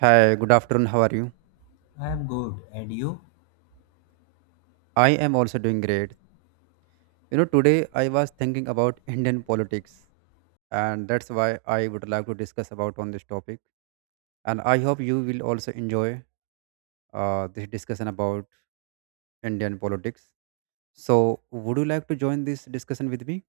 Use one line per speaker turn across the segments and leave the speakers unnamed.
Hi, good afternoon. How are you?
I am good. And you?
I am also doing great. You know, today I was thinking about Indian politics, and that's why I would like to discuss about on this topic. And I hope you will also enjoy this discussion about Indian politics. So, would you like to join this discussion with me?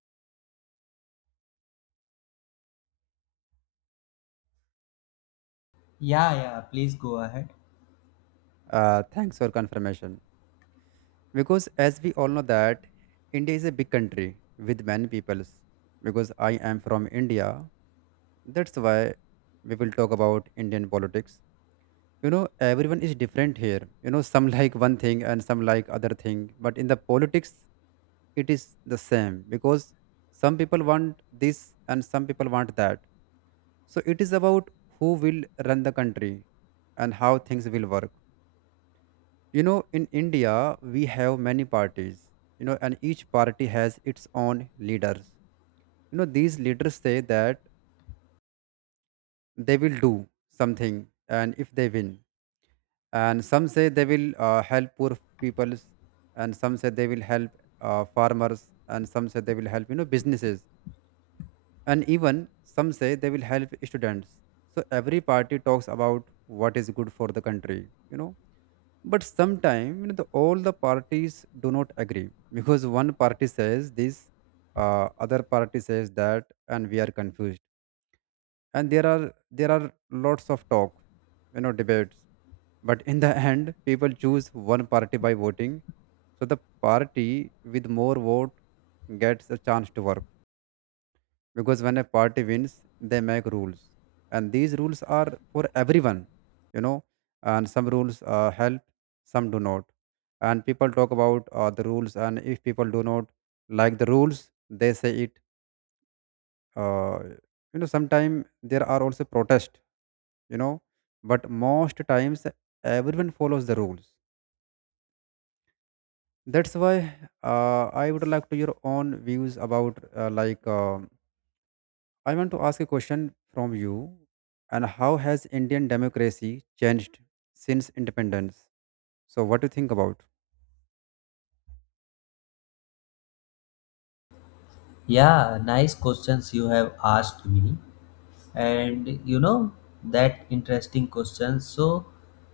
Yeah, yeah, please go ahead.
Thanks for confirmation. Because as we all know that India is a big country with many peoples. Because I am from India, that's why we will talk about Indian politics. Everyone is different here. Some like one thing and some like other thing, but in the politics it is the same because some people want this and some people want that. So it is about who will run the country and how things will work. In India we have many parties, and each party has its own leaders. These leaders say that they will do something, and if they win, and some say they will help poor peoples, and some say they will help farmers, and some say they will help businesses, and even some say they will help students. So every party talks about what is good for the country, but sometimes all the parties do not agree because one party says this, other party says that and we are confused. And there are lots of talk, debates. But in the end, people choose one party by voting. So the party with more vote gets a chance to work because when a party wins, they make rules, and these rules are for everyone, you know. And some rules help, some do not. And people talk about the rules, and if people do not like the rules, they say it. Uh, Sometimes there are also protest, you know, but most times everyone follows the rules. That's why I would like to your own views about like I want to ask a question from you. And how has Indian democracy changed since independence? So what do you think about?
Yeah, nice questions you have asked me. And that interesting question. So,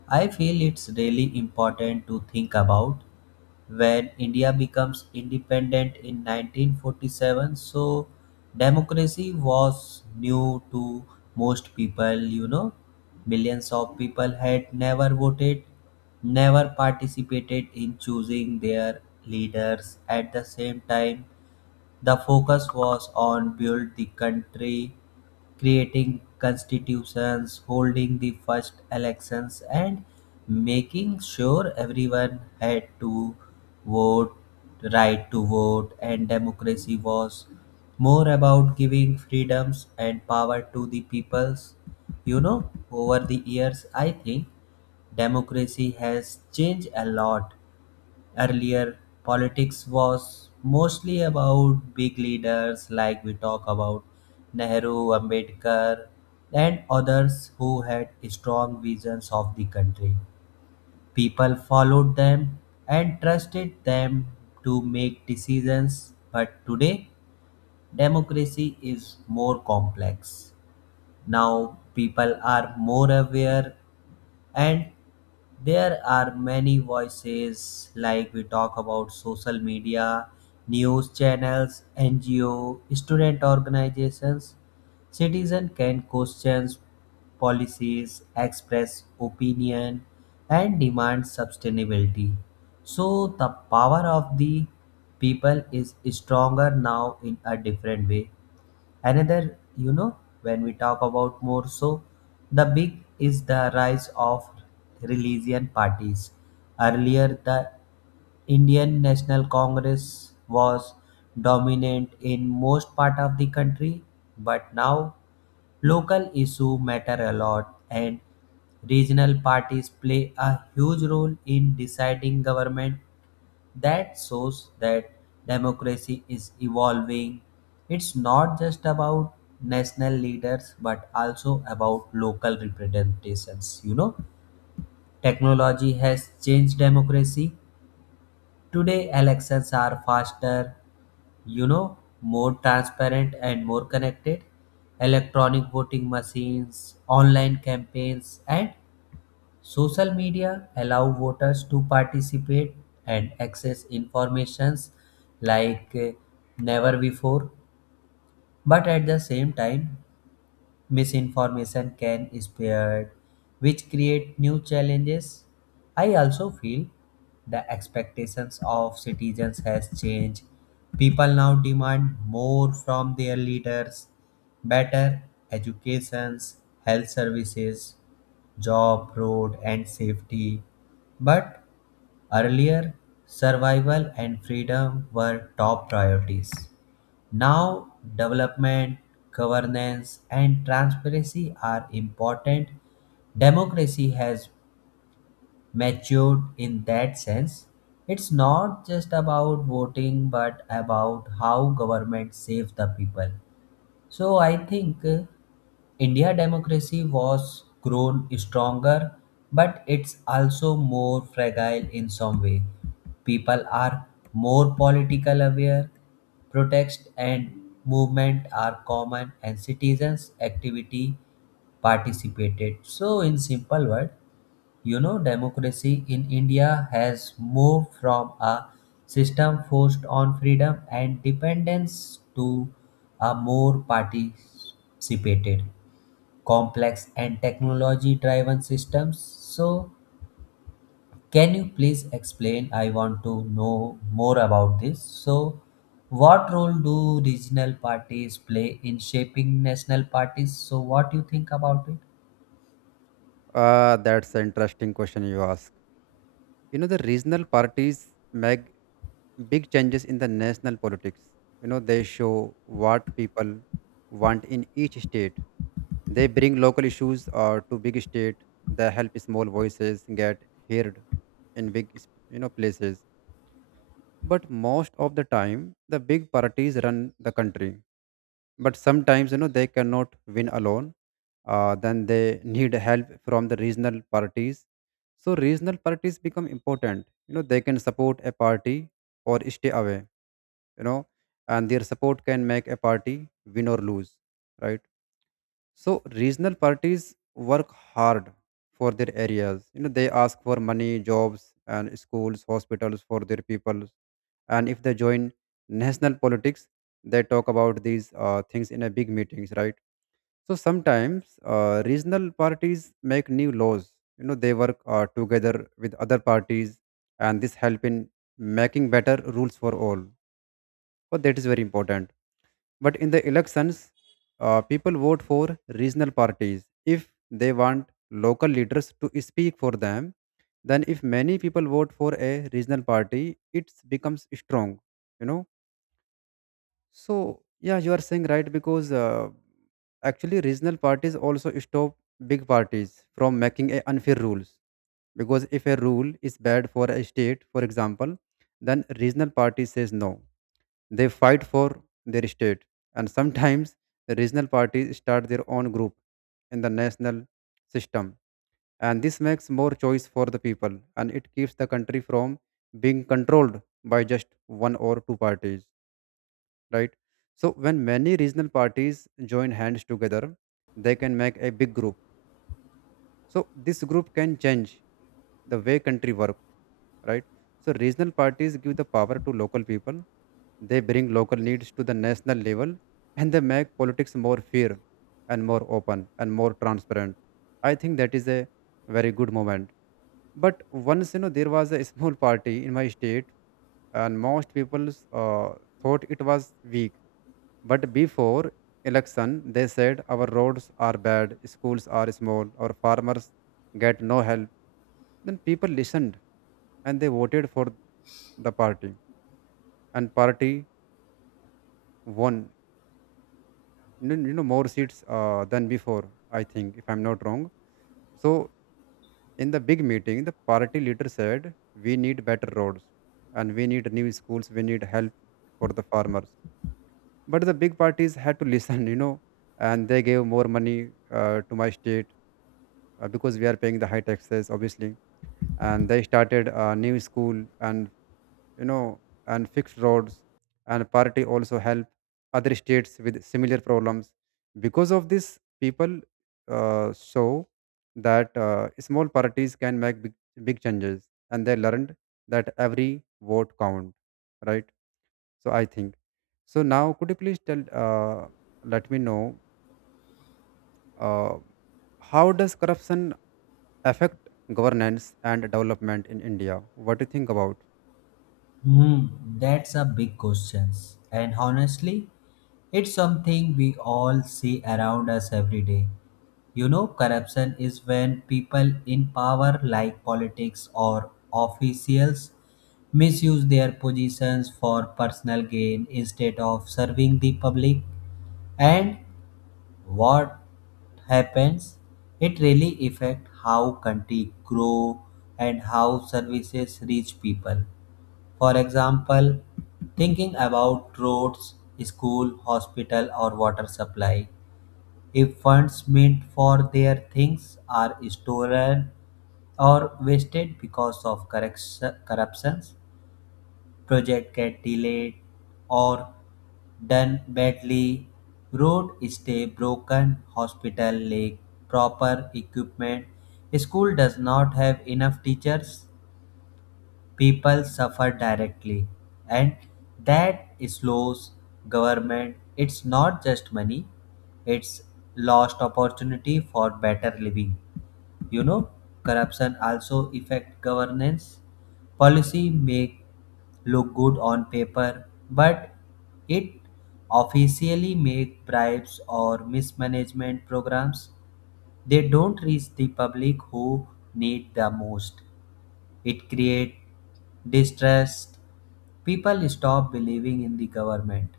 I feel it's really important to think about when India becomes independent in 1947. So, democracy was new to most people. Millions of people had never voted, never participated in choosing their leaders at the same time. The focus was on build the country, creating constitutions, holding the first elections and making sure everyone had to vote, right to vote and democracy was more about giving freedoms and power to the peoples. Over the years I think democracy has changed a lot. Earlier, politics was mostly about big leaders like we talk about Nehru, Ambedkar, and others who had strong visions of the country. People followed them and trusted them to make decisions, but today, democracy is more complex. Now, people are more aware and there are many voices like we talk about social media, news channels, NGO, student organizations. Citizen can question policies, express opinion, and demand sustainability. So the power of the people is stronger now in a different way. Another, when we talk about more, so the big is the rise of religion parties. Earlier, the Indian National Congress was dominant in most part of the country, but now local issue matter a lot and regional parties play a huge role in deciding government. That shows that democracy is evolving. It's not just about national leaders but also about local representations. Technology has changed democracy. Today, elections are faster, more transparent and more connected. Electronic voting machines, online campaigns, and social media allow voters to participate and access informations like never before, but at the same time misinformation can spread, which create new challenges. I also feel the expectations of citizens has changed. People now demand more from their leaders, better educations, health services, job, road, and safety. But earlier, survival and freedom were top priorities. Now, development, governance, and transparency are important. Democracy has matured in that sense. It's not just about voting, but about how government saves the people. So I think India democracy was grown stronger, but it's also more fragile in some way. People are more political aware, protests and movement are common, and citizens' activity participated. So in simple word, democracy in India has moved from a system forced on freedom and dependence to a more participated, complex, and technology driven system. So, can you please explain? I want to know more about this. So, what role do regional parties play in shaping national parties? So, what do you think about it?
That's an interesting question you ask. You know the regional parties make big changes in the national politics. They show what people want in each state. They bring local issues to big state. They help small voices get heard in big places. But most of the time, the big parties run the country. But sometimes they cannot win alone. Then they need help from the regional parties. So regional parties become important. You know they can support a party or stay away. You know, and their support can make a party win or lose. Right. So regional parties work hard for their areas. They ask for money, jobs, and schools, hospitals for their people. And if they join national politics, they talk about these things in a big meetings, right? So sometimes regional parties make new laws. They work together with other parties, and this help in making better rules for all. But that is very important. But in the elections, people vote for regional parties if they want local leaders to speak for them. Then, if many people vote for a regional party, it becomes strong. You know, so yeah, you are saying right because actually regional parties also stop big parties from making a unfair rules. Because if a rule is bad for a state for example, then regional party says no. They fight for their state. And sometimes the regional parties start their own group in the national system. And this makes more choice for the people, and it keeps the country from being controlled by just one or two parties, right? So when many regional parties join hands together, they can make a big group. So this group can change the way country work, right? So regional parties give the power to local people. They bring local needs to the national level, and they make politics more fair and more open and more transparent. I think that is a very good moment. But once, there was a small party in my state, and most people thought it was weak. But before election, they said our roads are bad, schools are small, our farmers get no help. Then people listened and they voted for the party, and party won, more seats than before, I think, if I'm not wrong. So in the big meeting the party leader said we need better roads, and we need new schools, we need help for the farmers. But the big parties had to listen, and they gave more money to my state, because we are paying the high taxes obviously. And they started a new school, and you know and fixed roads. And party also help other states with similar problems. Because of this, people show that small parties can make big, big changes, and they learned that every vote count, right? So I think, so now could you please tell, let me know, uh, how does corruption affect governance and development in India? What do you think about?
Hmm, that's a big question. And honestly, it's something we all see around us every day. Corruption is when people in power, like politics or officials, misuse their positions for personal gain instead of serving the public. And what happens, it really affects how country grow and how services reach people. For example, thinking about roads, school, hospital, or water supply. If funds meant for their things are stolen or wasted because of corruptions, project get delayed or done badly. Road stay broken, hospital lack proper equipment, school does not have enough teachers. People suffer directly and that slows government. It's not just money, it's lost opportunity for better living. you know corruption also affect governance. Policy may look good on paper, but it officially make bribes or mismanagement programs, they don't reach the public who need the most. It creates distrust. People stop believing in the government.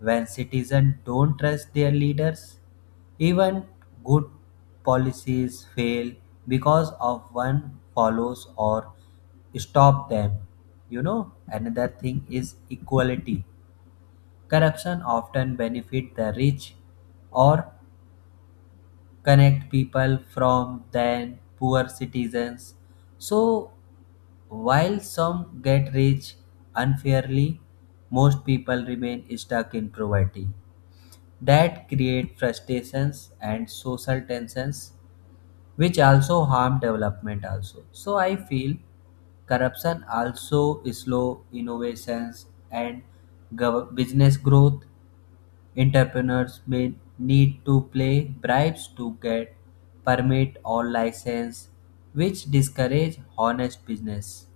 When citizens don't trust their leaders, even good policies fail because of one follows or stop them. Another thing is equality. Corruption often benefit the rich or connect people from then poor citizens. So while some get rich unfairly, most people remain stuck in poverty. That create frustrations and social tensions, which also harm development also. So I feel corruption also slow innovations and business growth. Entrepreneurs may need to play bribes to get permit or license, which discourage honest business.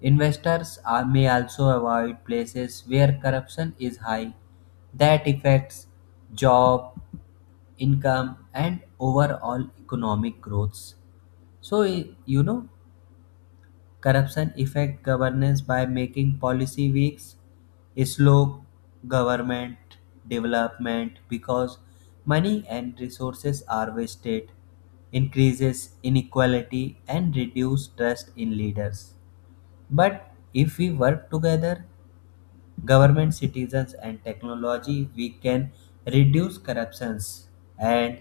Investors may also avoid places where corruption is high. That affects job, income, and overall economic growth. So, corruption affect governance by making policy weak, slow government development because money and resources are wasted, increases inequality, and reduce trust in leaders. But if we work together, government citizens and technology we can reduce corruptions and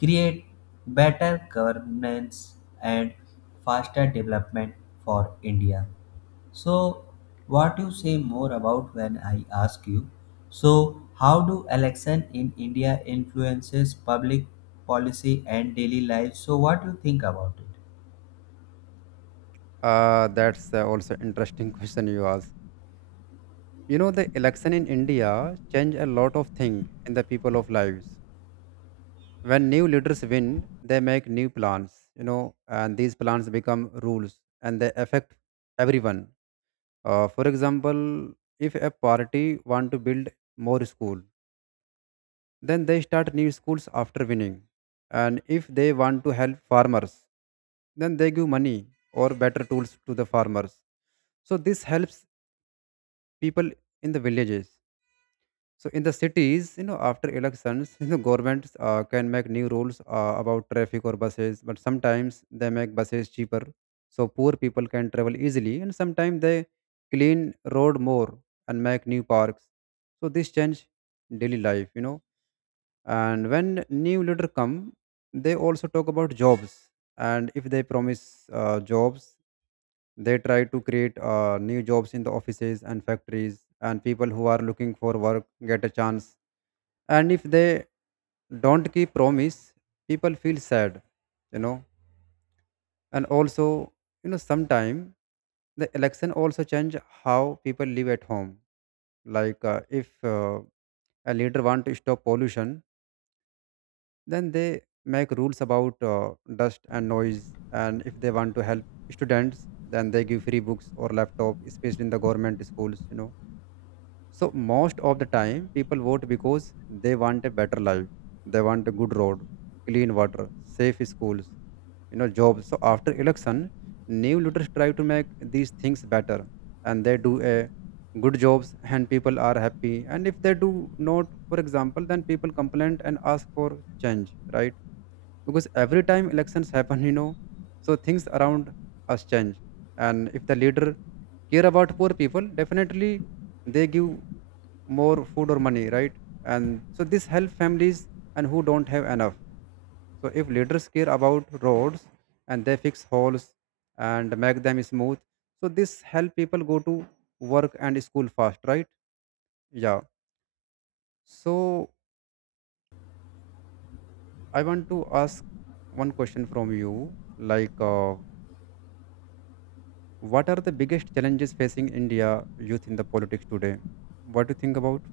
create better governance and faster development for India. So what you say more about when I ask you. So how do election in India influences public policy and daily life? So what do you think about it?
That's also interesting question you asked. The election in India change a lot of things in the people of lives. When new leaders win, they make new plans, and these plans become rules and they affect everyone. For example, if a party want to build more school, then they start new schools after winning. And if they want to help farmers, then they give money or better tools to the farmers. So this helps people in the villages. So in the cities, after elections, governments can make new rules about traffic or buses, but sometimes they make buses cheaper, so poor people can travel easily. And sometimes they clean road more and make new parks. So this change daily life, and when new leader come they also talk about jobs. And if they promise jobs, they try to create new jobs in the offices and factories, and people who are looking for work get a chance. And if they don't keep promise, people feel sad you know and also, sometime the election also change how people live at home, like if a leader want to stop pollution. Then they make rules about dust and noise. And if they want to help students, then they give free books or laptop, especially in the government schools. So most of the time, people vote because they want a better life. They want a good road, clean water, safe schools, jobs. So after election, new leaders try to make these things better, and they do a good jobs, and people are happy. And if they do not, for example, then people complain and ask for change, right? Because every time elections happen so things around us change. And if the leader care about poor people, definitely they give more food or money, right? And so this help families and who don't have enough. So if leaders care about roads, and they fix holes and make them smooth, so this help people go to work and school fast, right? Yeah. So I want to ask one question from you, like what are the biggest challenges facing India youth in the politics today? What do you think about?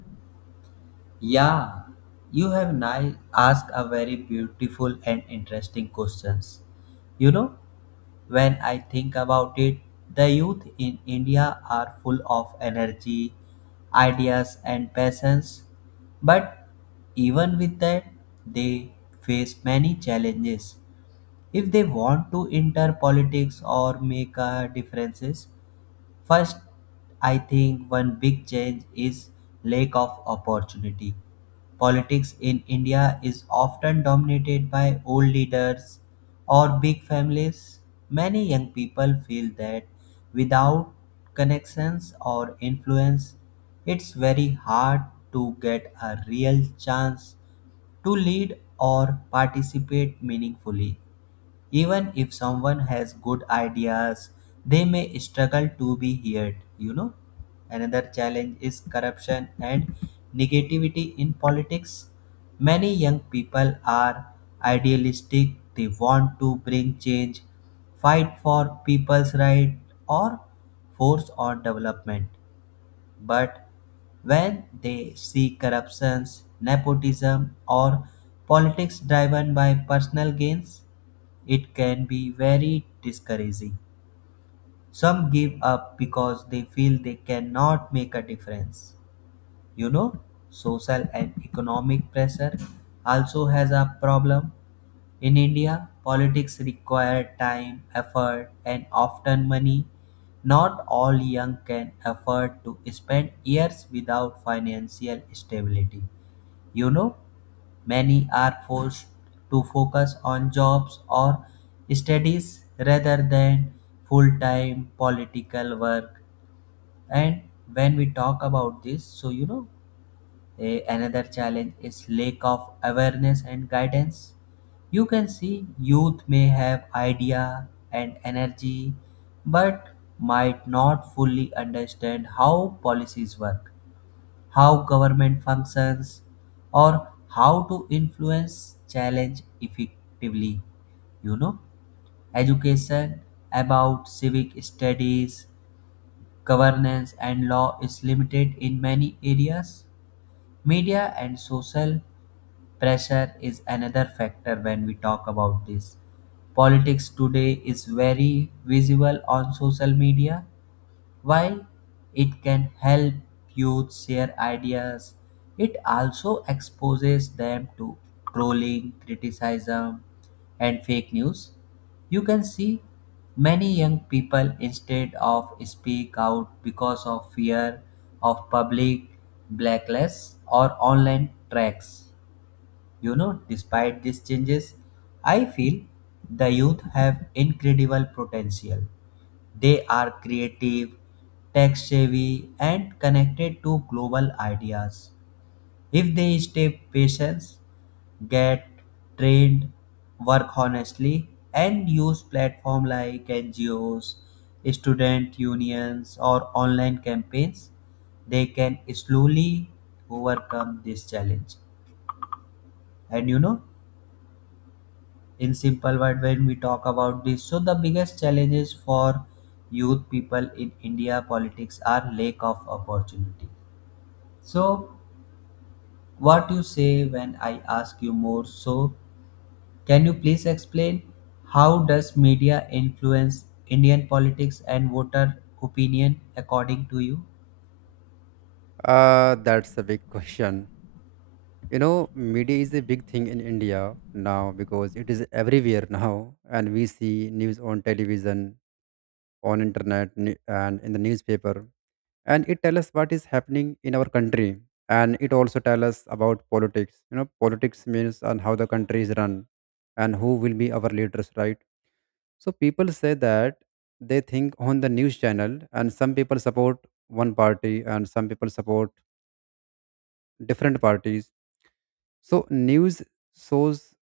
Yeah, you have asked a very beautiful and interesting questions. You know, when I think about it, the youth in India are full of energy, ideas and passions, but even with that, they face many challenges. If they want to enter politics or make a differences. First, I think one big change is lack of opportunity. Politics in India is often dominated by old leaders or big families. Many young people feel that without connections or influence, it's very hard to get a real chance to lead or participate meaningfully even if someone has good ideas, they may struggle to be heard. you know another challenge is corruption and negativity in politics. Many young people are idealistic, they want to bring change, fight for people's right, or force on development. But when they see corruption, nepotism, or politics driven by personal gains, it can be very discouraging. Some give up because they feel they cannot make a difference. You know, social and economic pressure also has a problem. In India, politics require time, effort, and often money. Not all young can afford to spend years without financial stability. You know, many are forced to focus on jobs or studies rather than full time political work. And when we talk about this, so another challenge is lack of awareness and guidance. You can see youth may have idea and energy but might not fully understand how policies work, how government functions, or how to influence challenge effectively. You know education about civic studies, governance, and law is limited in many areas. Media and social pressure is another factor when we talk about this. Politics today is very visible on social media. While it can help youth share ideas, it also exposes them to trolling, criticism, and fake news. You can see many young people instead of speak out because of fear of public blacklist or online tracks. Despite these changes, I feel the youth have incredible potential. They are creative, tech savvy, and connected to global ideas. If they stay patient, get trained, work honestly, and use platforms like NGOs, student unions, or online campaigns, they can slowly overcome this challenge. And in simple word when we talk about this, so the biggest challenges for youth people in India politics are lack of opportunity. So what you say when I ask you more? So can you please explain how does media influence Indian politics and voter opinion according to you?
That's a big question. Media is a big thing in India now because it is everywhere now, and we see news on television, on internet, and in the newspaper, and it tells us what is happening in our country, and it also tells us about politics. Politics means and how the country is run, and who will be our leaders, right? So people say that they think on the news channel, and some people support one party and some people support different parties. So news shows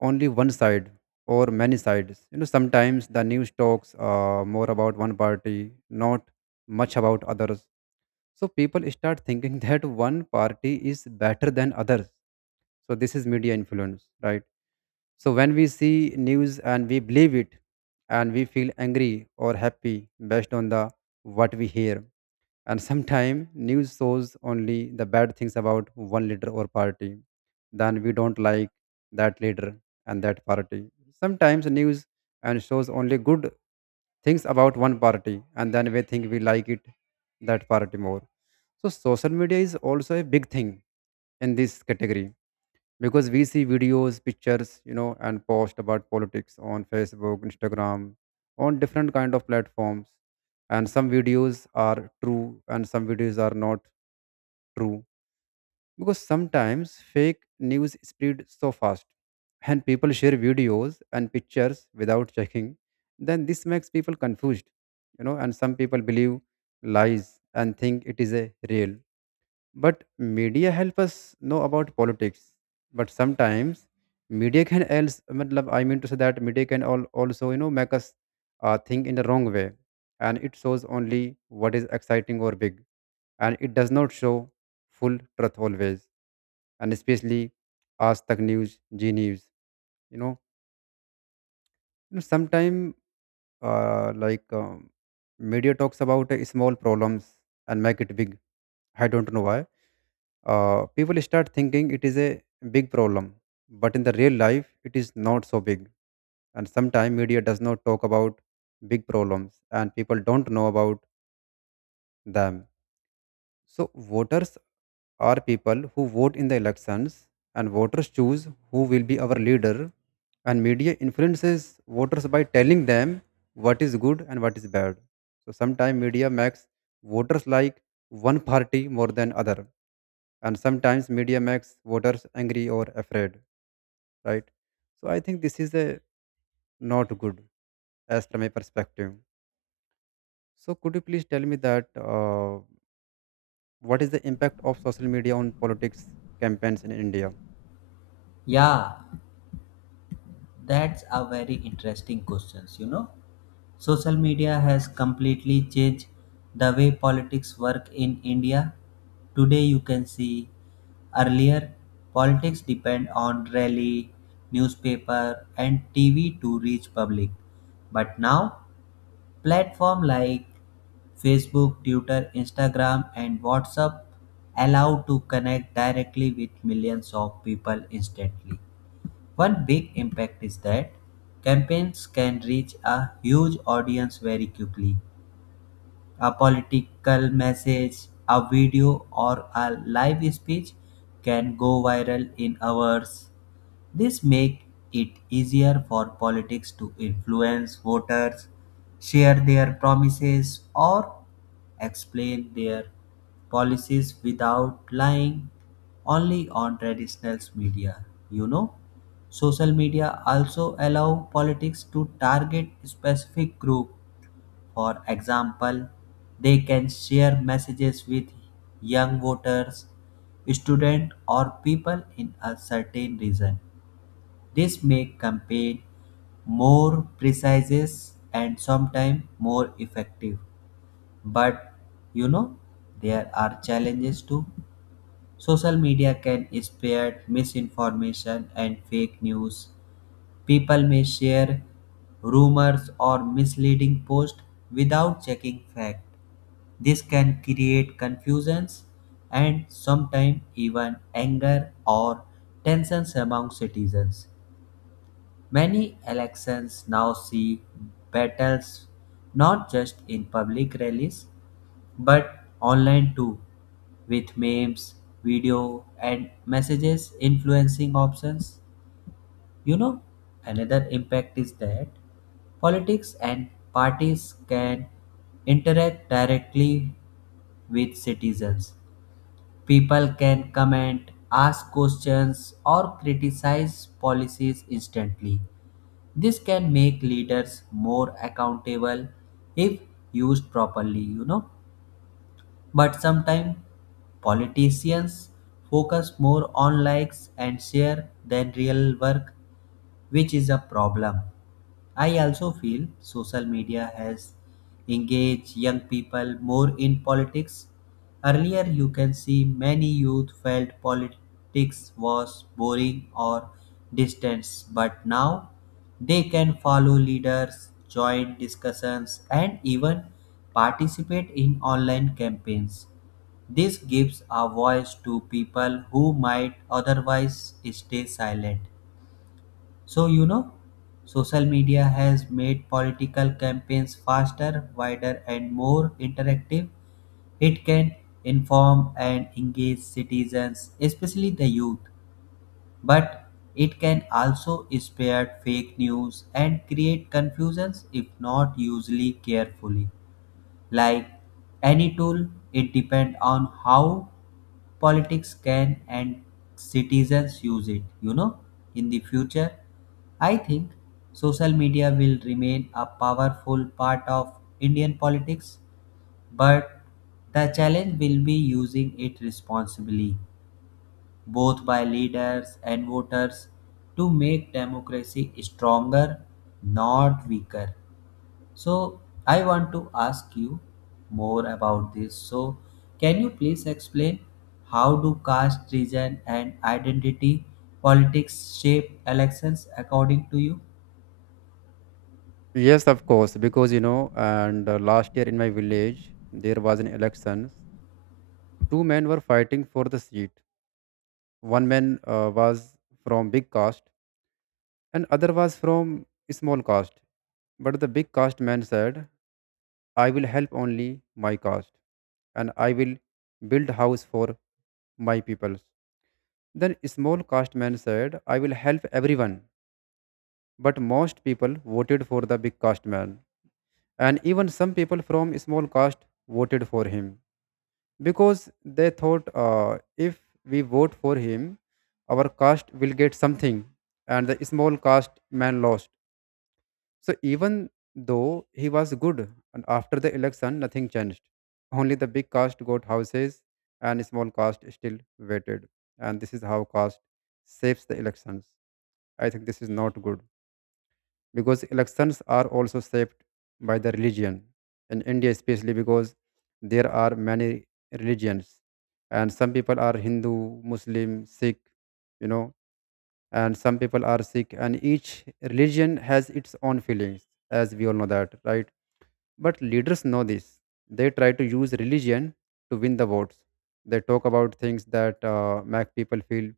only one side or many sides. Sometimes the news talks more about one party, not much about others. So people start thinking that one party is better than others. So this is media influence, right? So when we see news and we believe it, and we feel angry or happy based on the what we hear. And sometimes news shows only the bad things about one leader or party. Then we don't like that leader and that party. Sometimes news and shows only good things about one party, and then we think we like it that party more. So social media is also a big thing in this category because we see videos, pictures, and post about politics on Facebook, Instagram, on different kind of platforms, and some videos are true and some videos are not true because sometimes fake news spread so fast and people share videos and pictures without checking. Then this makes people confused, and some people believe lies and think it is a real. But media help us know about politics. But sometimes media can else matlab, I mean to say that media can all also make us think in the wrong way, and it shows only what is exciting or big, and it does not show full truth always, and especially as Tak News, G News. You know, sometimes uh, like um, media talks about small problems and make it big. I don't know why people start thinking it is a big problem, but in the real life it is not so big. And sometimes media does not talk about big problems and people don't know about them. So voters are people who vote in the elections, and voters choose who will be our leader, and media influences voters by telling them what is good and what is bad. So sometimes media makes voters like one party more than other, and sometimes media makes voters angry or afraid, right? So I think this is a not good as from a perspective. So could you please tell me that uh, what is the impact of social media on politics campaigns in India?
Yeah, that's a very interesting questions. Social media has completely changed the way politics work in India. Today you can see earlier politics depend on rally, newspaper and TV to reach public. But now platform like Facebook, Twitter, Instagram and WhatsApp allow to connect directly with millions of people instantly. One big impact is that campaigns can reach a huge audience very quickly. A political message, a video, or a live speech can go viral in hours. This make it easier for politics to influence voters, share their promises, or explain their policies without lying only on traditional media. Social media also allow politics to target specific group. For example, they can share messages with young voters, students, or people in a certain region. This make campaign more precise and sometimes more effective. But you know, there are challenges too. Social media can spread misinformation and fake news. People may share rumors or misleading posts without checking fact. This can create confusions and sometimes even anger or tensions among citizens. Many elections now see battles not just in public rallies but online too, with memes, video, and messages influencing options. You know, another impact is that politics and parties can interact directly with citizens. People can comment, ask questions, or criticize policies instantly. This can make leaders more accountable if used properly. But sometimes politicians focus more on likes and share than real work, which is a problem. I also feel social media has engaged young people more in politics. Earlier, you can see many youth felt politics was boring or distant, but now they can follow leaders, join discussions, and even participate in online campaigns. This gives a voice to people who might otherwise stay silent. So, social media has made political campaigns faster, wider, and more interactive. It can inform and engage citizens, especially the youth, but it can also spread fake news and create confusions if not usually carefully. Like any tool, it depends on how politics can and citizens use it. In the future, I think social media will remain a powerful part of Indian politics, but the challenge will be using it responsibly, both by leaders and voters, to make democracy stronger, not weaker. So I want to ask you more about this. So can you please explain how do caste, region, and identity politics shape elections according to you?
Yes, of course, because you know and last year in my village there was an election. Two men were fighting for the seat. One man was from big caste and other was from small caste. But the big caste man said, I will help only my caste and I will build house for my peoples. Then small caste man said, I will help everyone. But most people voted for the big caste man. And even some people from small caste voted for him because they thought if we vote for him, our caste will get something. And the small caste man lost. So even though he was good, and after the election, nothing changed. Only the big caste got houses, and small caste still waited. And this is how caste shapes the elections. I think this is not good because elections are also shaped by the religion in India, especially because there are many religions, and some people are Hindu, Muslim, Sikh, you know, and some people are sick and each religion has its own feelings, as we all know that, right? But leaders know this. They try to use religion to win the votes. They talk about things that make people feel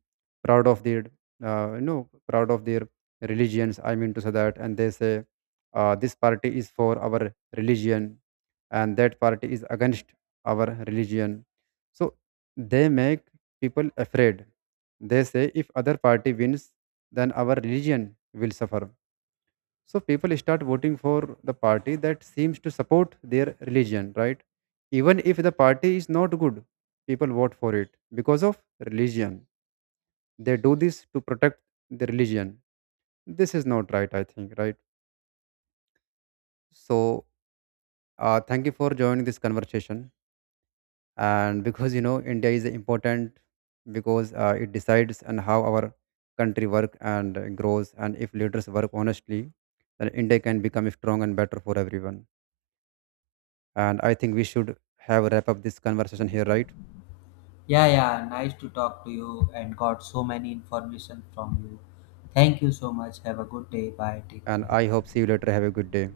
proud of proud of their religions. I mean to say that, and they say this party is for our religion, and that party is against our religion. So they make people afraid. They say if other party wins, then our religion will suffer. So people start voting for the party that seems to support their religion, right? Even if the party is not good, people vote for it because of religion. They do this to protect the religion. This is not right, I think, right? So thank you for joining this conversation. And because you know India is important because it decides on how our country work and grows. And if leaders work honestly, then India can become strong and better for everyone. And I think we should have wrap up this conversation here, right?
Yeah, yeah, nice to talk to you and got so many information from you. Thank you so much. Have a good day. Bye. Take
And
care.
I hope see you later. Have a good day.